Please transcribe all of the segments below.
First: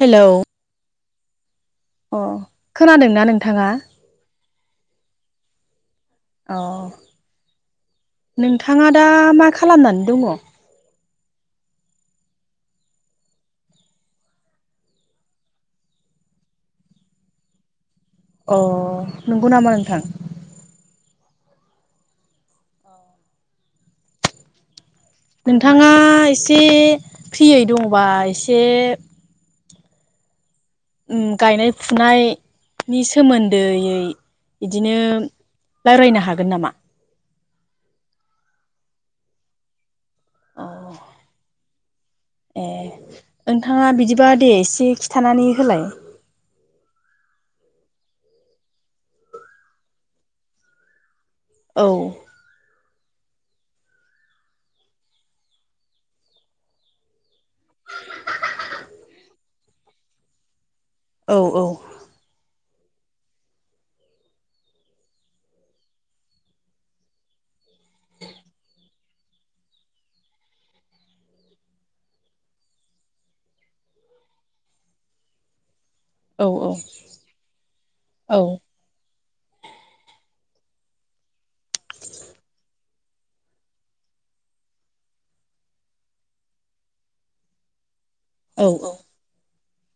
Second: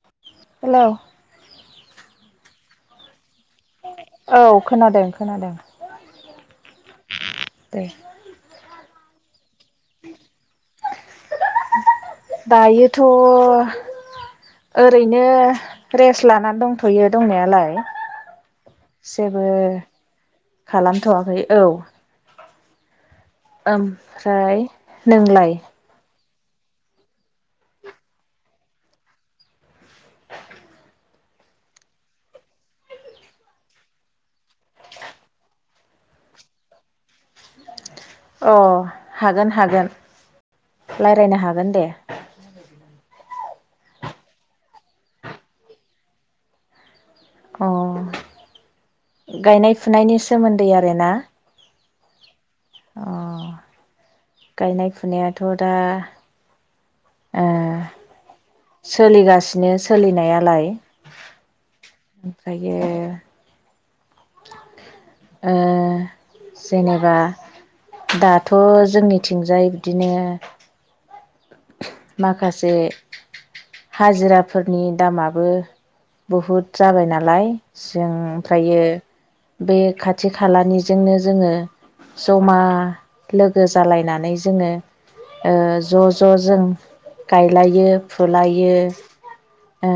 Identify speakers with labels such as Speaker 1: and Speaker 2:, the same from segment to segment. Speaker 1: Hello
Speaker 2: hello.
Speaker 1: अ खोनादोंना नोंथाङा?
Speaker 2: औ खोनादों-खोनादों।
Speaker 1: अ नोंथाङा दा मा खालामनानै दङ?
Speaker 2: दायोथ' ओरैनो रेस लानानै दंथ'यो दंनायालाय।
Speaker 1: अ
Speaker 2: जेबो
Speaker 1: नंगौ नामा नोंथां?
Speaker 2: खालामथ'वाखै औ ओमफ्राय नोंलाय
Speaker 1: नोंथाङा एसे फ्रियै दङबा एसे उम गायनाय-फुनायनि सोमोन्दोयै बिदिनो रायलायनो हागोन नामा?
Speaker 2: अ हागोन-हागोन
Speaker 1: अ
Speaker 2: रायलायनो हागोन दे।
Speaker 1: ए नोंथाङा बिदिबा दे एसे खिथानानै होलाय।
Speaker 2: अ। गायनाय-फुनायनि सोमोन्दै आरो ना।
Speaker 1: औ।
Speaker 2: अ गायनाय फुनायाथ' दा ओ सोलिगासिनो सोलिनायालाय
Speaker 1: औ-औ।
Speaker 2: बे ओ जेनेबा दाथ' जोंनिथिंजाय बिदिनो माखासे हाजिराफोरनि दामाबो
Speaker 1: औ
Speaker 2: बहुद
Speaker 1: औ
Speaker 2: जाबाय नालाय जों
Speaker 1: औ
Speaker 2: ओमफ्रायो बे खाथि खालानिजोंनो जोङो जमा लोगो जालायनानै जोङो ओ ज' ज' जों गायलायो फुलायो। ओ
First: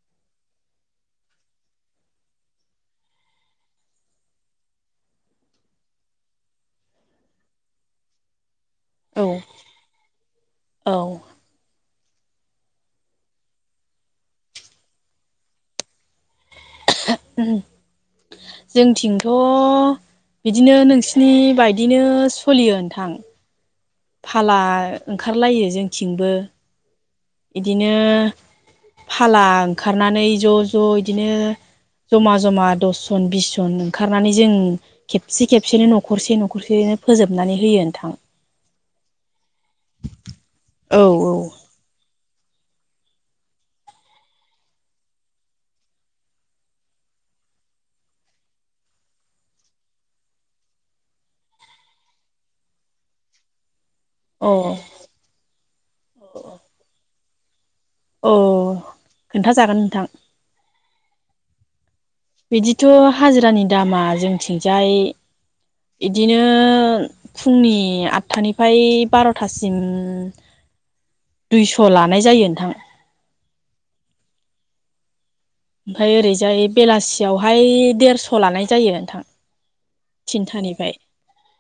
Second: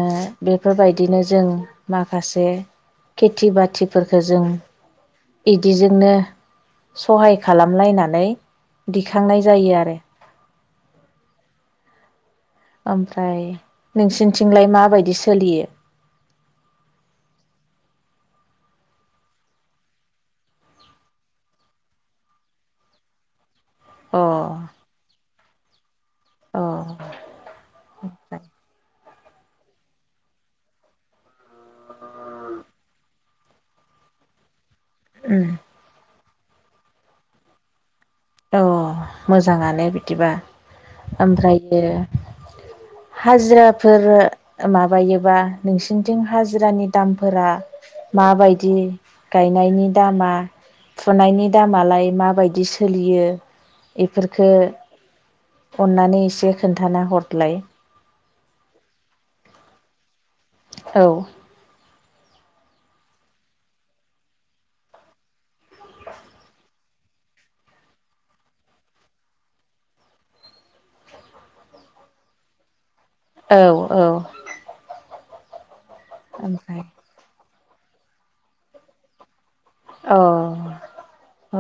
Speaker 2: बेफोरबायदिनो जों माखासे खेथि बाथिफोरखौ जों बिदिजोंनो सहाय खालामलायनानै
Speaker 1: औ
Speaker 2: दिखांनाय जायो आरो।
Speaker 1: औ।
Speaker 2: ओमफ्राय नोंसोरनिथिंलाय माबायदि सोलियो?
Speaker 1: जोंथिंथ' बिदिनो नोंसिनि बायदिनो सलियो नोंथां।
Speaker 2: अ
Speaker 1: फाला ओंखारलायो थिंबो
Speaker 2: अ
Speaker 1: इदिनो फाला ओंखारनानै ज' ज' इदिनो जमा जमा दसजन बिस जन ओंखारनानै जों खेबसे
Speaker 2: उम
Speaker 1: खेबसेयनो न'खरसे न'खरसेयैनो फोजोबनानै होयो नोंथां।
Speaker 2: औ मोजाङाले बिदिबा
Speaker 1: औ औ
Speaker 2: ओमफ्रायो
Speaker 1: [inaudible]
Speaker 2: हाजिराफोर माबायोबा नोंसिनिथिं हाजिरानि दामफोरा माबायदि गायनायनि दामा फुनायनि दामालाय माबायदि सो लियो
Speaker 1: औ
Speaker 2: इफोरखौ अननानै एसे खोन्थाना हर लाय
Speaker 1: ओ खोनथाजागोन नोंथां।
Speaker 2: औ
Speaker 1: बिदिथ' हाजिरानि दामा जोंथिंजाय इदिनो फुंनि आटथानिफ्राय बार'थासिम दैस' लानाय जायो नोंथां
Speaker 2: औ औ
Speaker 1: ओमफाय ओरैजाय
Speaker 2: ओमफ्राय
Speaker 1: बेलासियावहाय देरस' लानाय जायो नोंथां।
Speaker 2: अ
Speaker 1: थिनथानिफाय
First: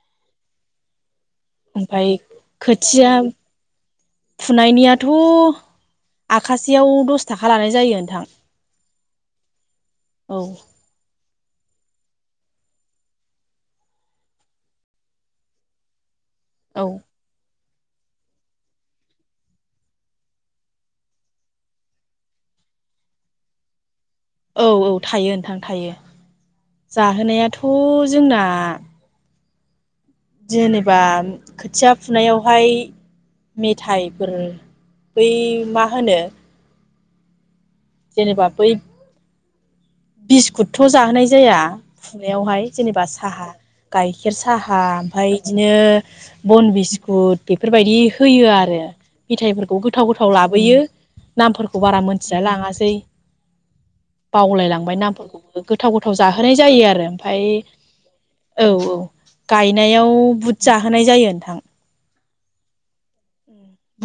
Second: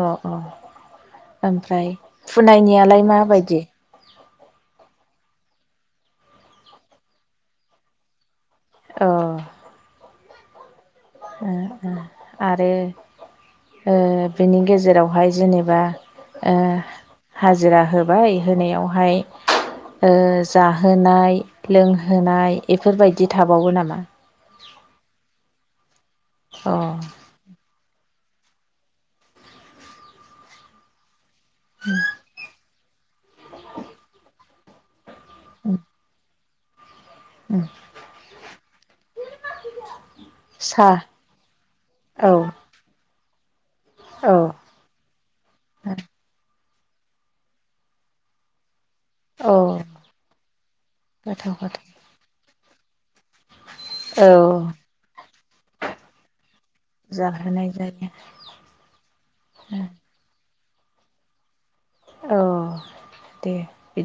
Speaker 2: अ अ ओमफ्राय फुनायनियालाय
Speaker 1: खोथिया
Speaker 2: माबायदि?
Speaker 1: फुनायनियाथ' आखासेयाव दसथाखा लानाय जायो नोंथां।
Speaker 2: ओ
Speaker 1: औ
Speaker 2: उम उम आरो ओ बिनि गेजेरावहाय उह जेनेबा
Speaker 1: औ
Speaker 2: हा जिरा होबाय होनायावहाय ओ जाहोनाय लोंहोनाय एफोरबायदि थाबावो नामा?
Speaker 1: औ औ थायो नोंथां थायो।
Speaker 2: अ
Speaker 1: [inaudible] जाहोनायाथ' जोंना जेनेबा खोथिया फुनायावहाय मेथायाइफोर बै मा होनो
Speaker 2: उम
Speaker 1: जेनेबा बै बिस्कुटथ'
Speaker 2: सा
Speaker 1: जाहोनाय जाया
Speaker 2: औ
Speaker 1: फुनायावहाय जेनेबा साहा गाइखेर
Speaker 2: औ
Speaker 1: साहा ओमफाय इदिनो बन बि स्कुट बेफोरबायदि होयो आरो
Speaker 2: औ
Speaker 1: मिथाइफोरखौ गोथाव गोथाव लाबोयो।
Speaker 2: गोथाव
Speaker 1: नामफोरखौ
Speaker 2: गोथाव
Speaker 1: बारा मोनथिया लाङासै। बावलायलांबाय
Speaker 2: औ
Speaker 1: नामफोरखौबो गोथाव गोथाव जाहोनाय जायो आरो ओमफाय
Speaker 2: जाहोनाय जायो
Speaker 1: औ औ गायनायाव बुद जाहोनाय जायो नोंथां।
Speaker 2: औ दे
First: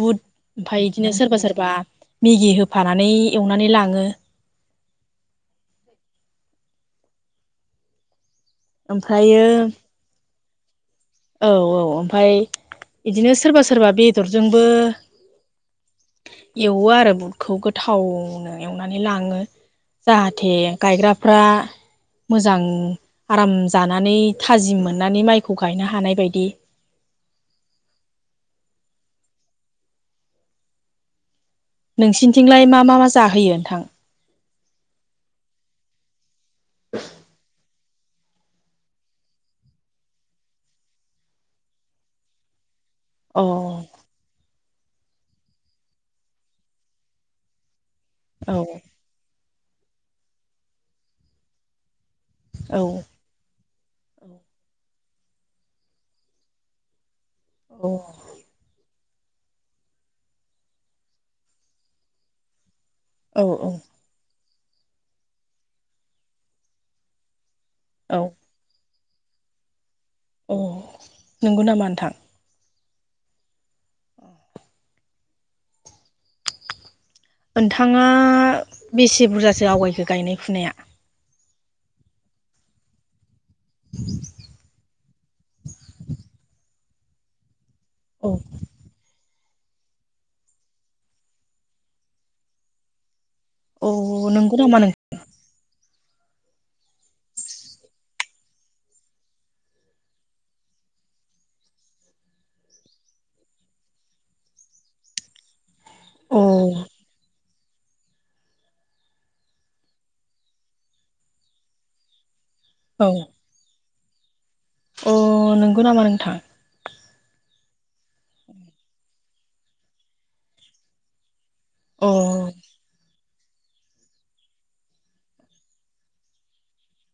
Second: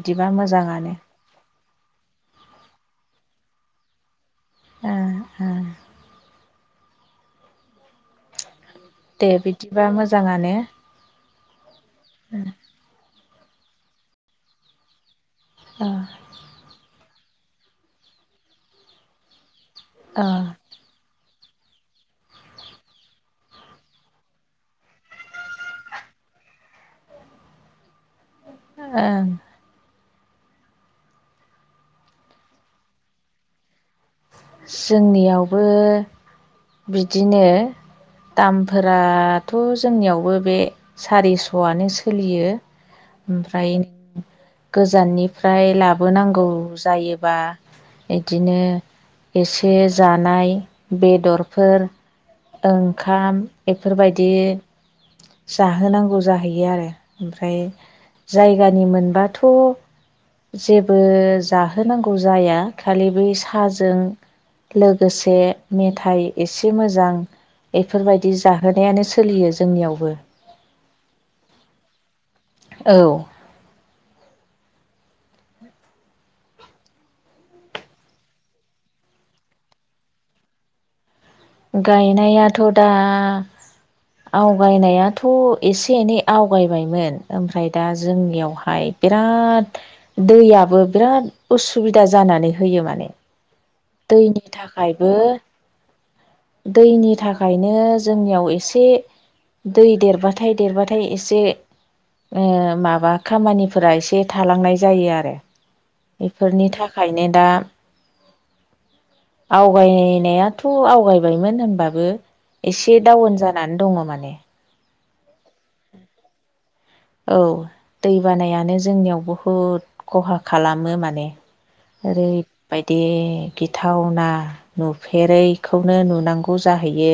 Speaker 1: बुट ओमफाय
Speaker 2: मोजाङानो
Speaker 1: इदिनो सोरबा सोरबा मेगि होफानानै एवनानै लाङो
Speaker 2: ओ ओ दे
Speaker 1: ओमफ्रायो
Speaker 2: बिदिबा मोजाङानो
Speaker 1: औ औ ओमफाय इदिनो सोरबा सोरबा बेदरजोंबो
Speaker 2: ओ
Speaker 1: एवो आरो बुटखौ गोथावनो एयावनानै लाङो।
Speaker 2: ओ
Speaker 1: जाहाथे गायग्रा फ्रा मोजां आराम जानानै थाजिम मोननानै माइखौ गायनो हानाय बायदि
Speaker 2: ओ
Speaker 1: नोंसिनिथिंलाय मा मा मा जाहोयो नोंथां?
Speaker 2: जोंनियावबो बिदिनो दामफोराथ' जोंनियावबो बे सारिस'आनो सोलियो
Speaker 1: अ
Speaker 2: ओमफ्राय
Speaker 1: औ
Speaker 2: गोजाननिफ्राय लाबोनांगौ जायोबा इदिनो
Speaker 1: औ
Speaker 2: एसे जानाय बेदरफोर,
Speaker 1: औ
Speaker 2: ओंखाम बेफोरबायदि जाहोनांगौ जाहैयो आरो। ओमफ्राय जायगानि मोन बाथ' जेबो जाहोनांगौ जाया खालि बै
Speaker 1: औ
Speaker 2: साजों लोगोसे मेथाइ एसे मोजां
Speaker 1: औ
Speaker 2: बेफोरबायदि जाहोनायानो सोलियो जोंनियावबो।
Speaker 1: अ नोंगौ नामा नोंथां।
Speaker 2: औ।
Speaker 1: ओनथाङा बेसे बुरजासो आवगायखो गायनाय फुनाया?
Speaker 2: गायनायाथ' दा। आवगायनायाथ' एसे एनै आवगायबायमोन ओमफ्राय। दा
Speaker 1: औ
Speaker 2: जोंनियावहाय बिरा द दैयाबो बिराद उसुबिदा जानानै होयो माने।
Speaker 1: औ
Speaker 2: दैनि
Speaker 1: नंगौ नामा नों
Speaker 2: थाखायबो दैनि थाखायनो जोंनियाव एसे दै देरबाथाय देरबाथाय एसे ओ माबा खामानिफोरा एसे थालांनाय जायो आरो।
Speaker 1: औ
Speaker 2: बेफोरनि थाखायनो दा आवगायनायाथ' आवगायबायमोन होनबाबो एसे
Speaker 1: औ
Speaker 2: डाउन जानानै दङ' माने।
Speaker 1: अ नोंगौ नामा नोंथां
Speaker 2: औ दै बानायानो जोंनियाव बहुद ख'हा खालामो माने।
Speaker 1: अ
Speaker 2: ओरैबायदि गिथावना नुफेरैखौनो नुनांगौ जाहैयो।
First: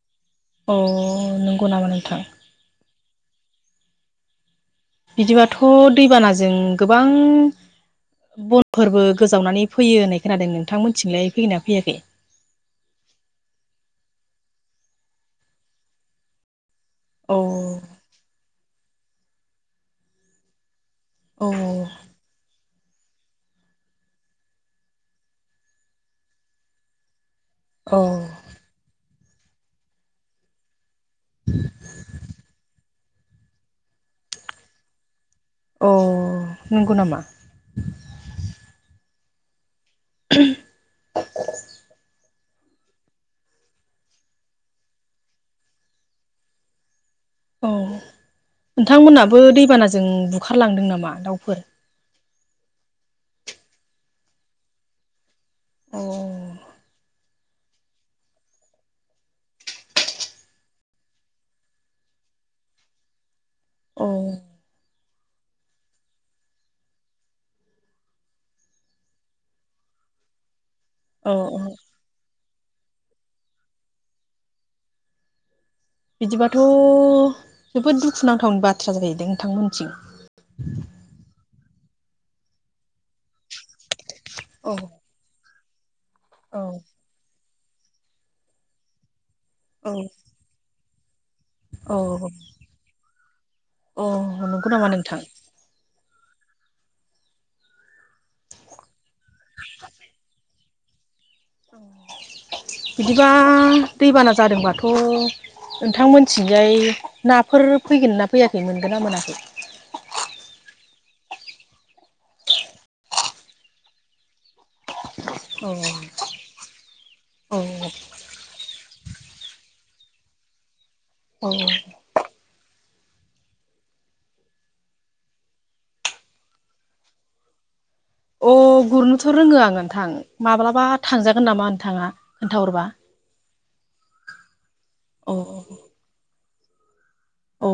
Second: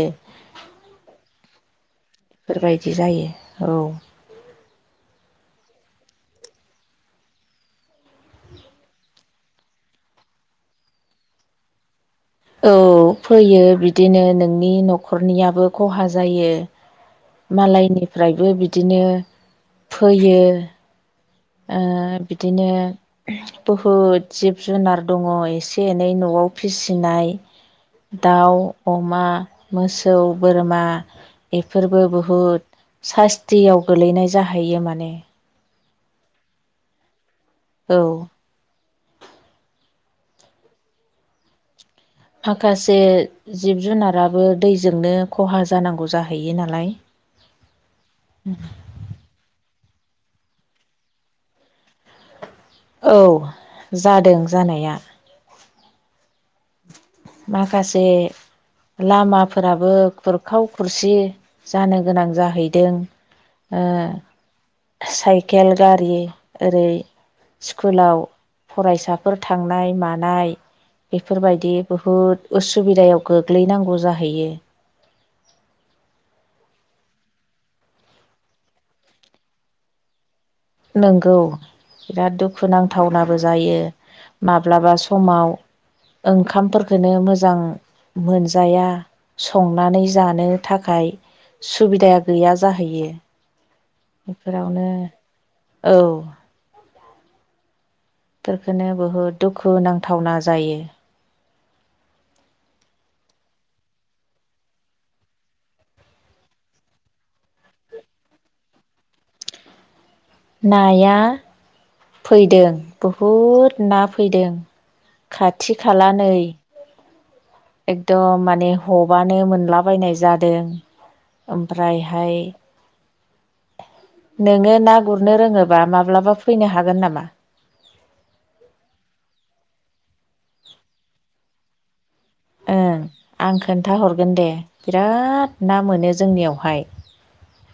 Speaker 1: अ नोंगौ नामा नोंथां।
Speaker 2: बिदि जायो औ।
Speaker 1: बिदिबाथ' दैबानाजों गोबां। बन' फोरबो गोजावनानै फैयो होननाय खोनादों नोंथांमोनथिंलाय फैगोनना फैयाखै?
Speaker 2: औ फैयो बिदिनो नोंनि न'खरनियाबो खहा जायो।
Speaker 1: औ
Speaker 2: मालायनिफ्रायबो बिदिनो फैयो।
Speaker 1: औ
Speaker 2: ओ बिदिनो। उम बहुद जिब जुनार दङ' एसे एनै न'आव फिसिनाय।
Speaker 1: औ
Speaker 2: दाउ अमा मोसौ बोरमा बेफोरबो बहुद सास्तियाव गोलैनाय जाहैयो माने।
Speaker 1: अ नोंगौ नामा!
Speaker 2: औ।
Speaker 1: [inaudible]
Speaker 2: माखासे जिब जुनाराबो दैजोंनो खहा जानांगौ जाहैयो नालाय।
Speaker 1: औ नोंथांमोननाबो दैबानाजों बुखारलांदों नामा दाउफोर?
Speaker 2: औ जादों जानाया-
Speaker 1: औ।
Speaker 2: माखासे लामाफोराबो खुरखाव खुरसि जानो गोनां जाहैदों। ओ
Speaker 1: औ
Speaker 2: साइकेल गारि ओरै स्कुलाव फरायसाफोर थांनाय मानाय
Speaker 1: औ औ
Speaker 2: बेफोरबायदि बहुद उसुबिदायाव गोग्लैनांगौ जाहैयो।
Speaker 1: बिदिबाथ' जोबोद दुखुनांथावनि बाथ्रा जाहैदों नोंथांमोनथिं।
Speaker 2: नोंगौ बिराद दुखु नांथावनाबो जायो।
Speaker 1: औ
Speaker 2: माब्लाबा समाव
Speaker 1: औ
Speaker 2: ओंखामफोरखौनो मोजां मोनजाया।
Speaker 1: औ
Speaker 2: संनानै जानो थाखाय
Speaker 1: औ
Speaker 2: सुबिदाया गैया जाहैयो।
Speaker 1: औ नंगौ नामा
Speaker 2: बेफोरावनो
Speaker 1: नोंथां
Speaker 2: औ! बेफोरखौनो बुहुद दुखु नांथावना जायो।
Speaker 1: बिदिबा दैबाना जादोंबाथ'! नोंथांमोनथिंजाय नाफोर फैदोंना फैयाखै मोनगोन ना मोनाखै?
Speaker 2: नाया फैदों बहुद ना फैदों!
Speaker 1: औ
Speaker 2: खाथि खाला नै
Speaker 1: औ
Speaker 2: एकदम माने ह'बानो मोनलाबायनाय जादों।
Speaker 1: औ
Speaker 2: ओमफ्रायहाय,, नोङो ना गुरनो रोङोबा माब्लाबा फैनो हागोन,, ! हागोन नामा?
Speaker 1: अ! गुरनोथ' रोङो आं नोंथां माब्लाबा थांजागोन नामा नोंथां? खोन्थाहरोबा,,,
Speaker 2: ओं आं खोन्थााहरगोन दे बिराद ना मोनो जोंनियावहाय!
Speaker 1: अ!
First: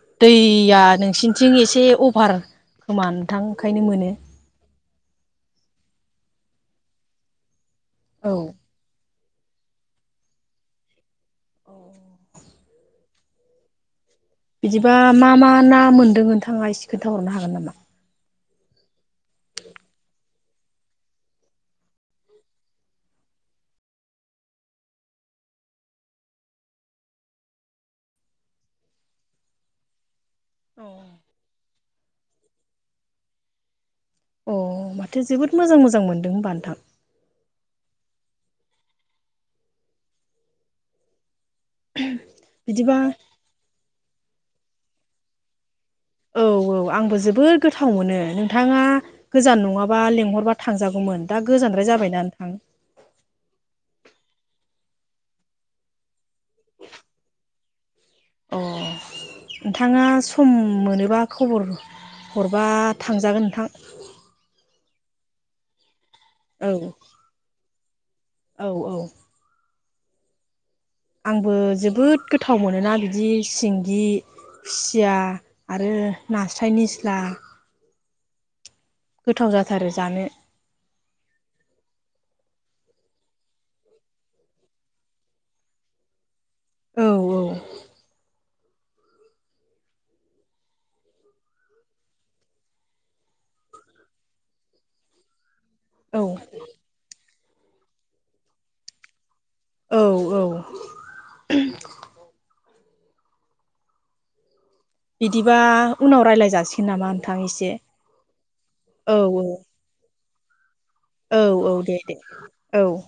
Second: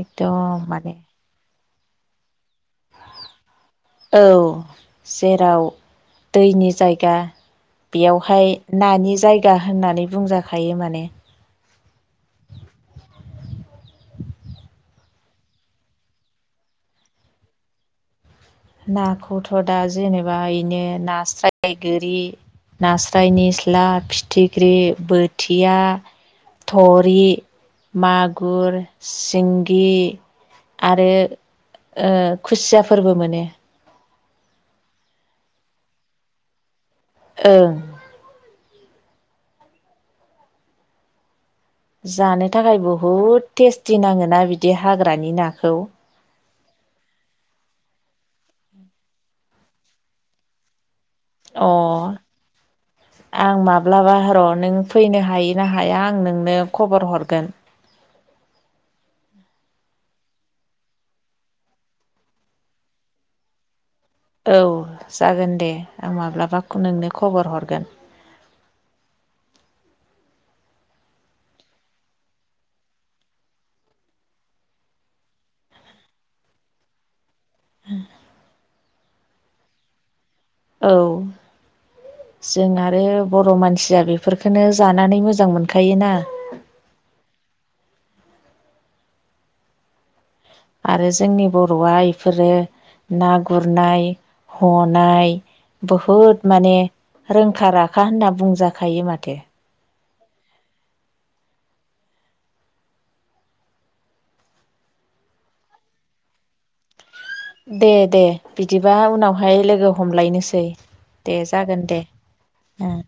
Speaker 2: एकदम
Speaker 1: दैया
Speaker 2: माने
Speaker 1: नोंसिनिथिं एसे,, एसे अभार खोमा नोंथां? ओंखायनो मोनो
Speaker 2: औ! जेराव दैनि जायगा,,
Speaker 1: औ
Speaker 2: बेयावहाय नानि जायगा होननानै बुंजाखायो माने,,,
Speaker 1: [unintelligible] [inaudible] बिदिबा मा- मा ना मोनदों नोंथाङा एसे खोनन्थााहरनो हागोन नामा?
Speaker 2: नाखौथ' दा जेनेबा इनो नास्राय, गोरि,, नास्राय निस्ला, फिथिख्रि, बोथिया, थरि, मागुर, सिंगि,, आरो खुसिया ओ फोरबो मोनो।
Speaker 1: अ! माथो जोबोद मोजां मोजां मोनदों होनबा नोंथां।
Speaker 2: ओं! जानो थाखाय
Speaker 1: बिदिबा
Speaker 2: बहुद टेस्टि नाङोना बिदि हाग्रानि नाखौ?
Speaker 1: औ औ आंबो जोबोद गोथाव मोनो नोंथाङा गोजान नङाबा लेंहरबा थांजागौमोन। दा
Speaker 2: अ!
Speaker 1: गोजानद्राय जाबायना नोंथां
Speaker 2: आं माब्लाबा र' नों,, फैनो हायो ना हाया आं नोंनो ख'बर हरगोन,,
Speaker 1: अ! नोंथाङा सम मोनोबा खबर हरबा थांजागोन नोंथां,, !
Speaker 2: औ! जागोन दे आं माब्लाबा
Speaker 1: औ
Speaker 2: नोंनो ख'बर हरगोन,,
Speaker 1: औ! औ! आंबो जोबोद गोथाव मोनोना बिदि सिंगि,, खुसिया आरो नास्राय निस्ला,,
Speaker 2: [unintelligible] [inaudible]
Speaker 1: गोथाव जाथारो जानो,,
Speaker 2: औ! जों आरो बर' मानसिया बेफोरखौनो जानानै मोजां मोनखायोना।
Speaker 1: औ! औ!
Speaker 2: आरो जोंनि बर'आ बेफोरो ना गुरनाय,, ह'नाय,,
Speaker 1: औ
Speaker 2: बहुद माने रोंखा राखा होनना बुंजाखायो माथो!
Speaker 1: औ! औ! बिदिबा उनाव राय्लाय जासिगोन नामा! नोंथां एसे
Speaker 2: दे- दे बिदिबा
Speaker 1: औ औ
Speaker 2: उनावहाय लोगो हमलायनोसै। दे जागोन दे ओ,,
Speaker 1: औ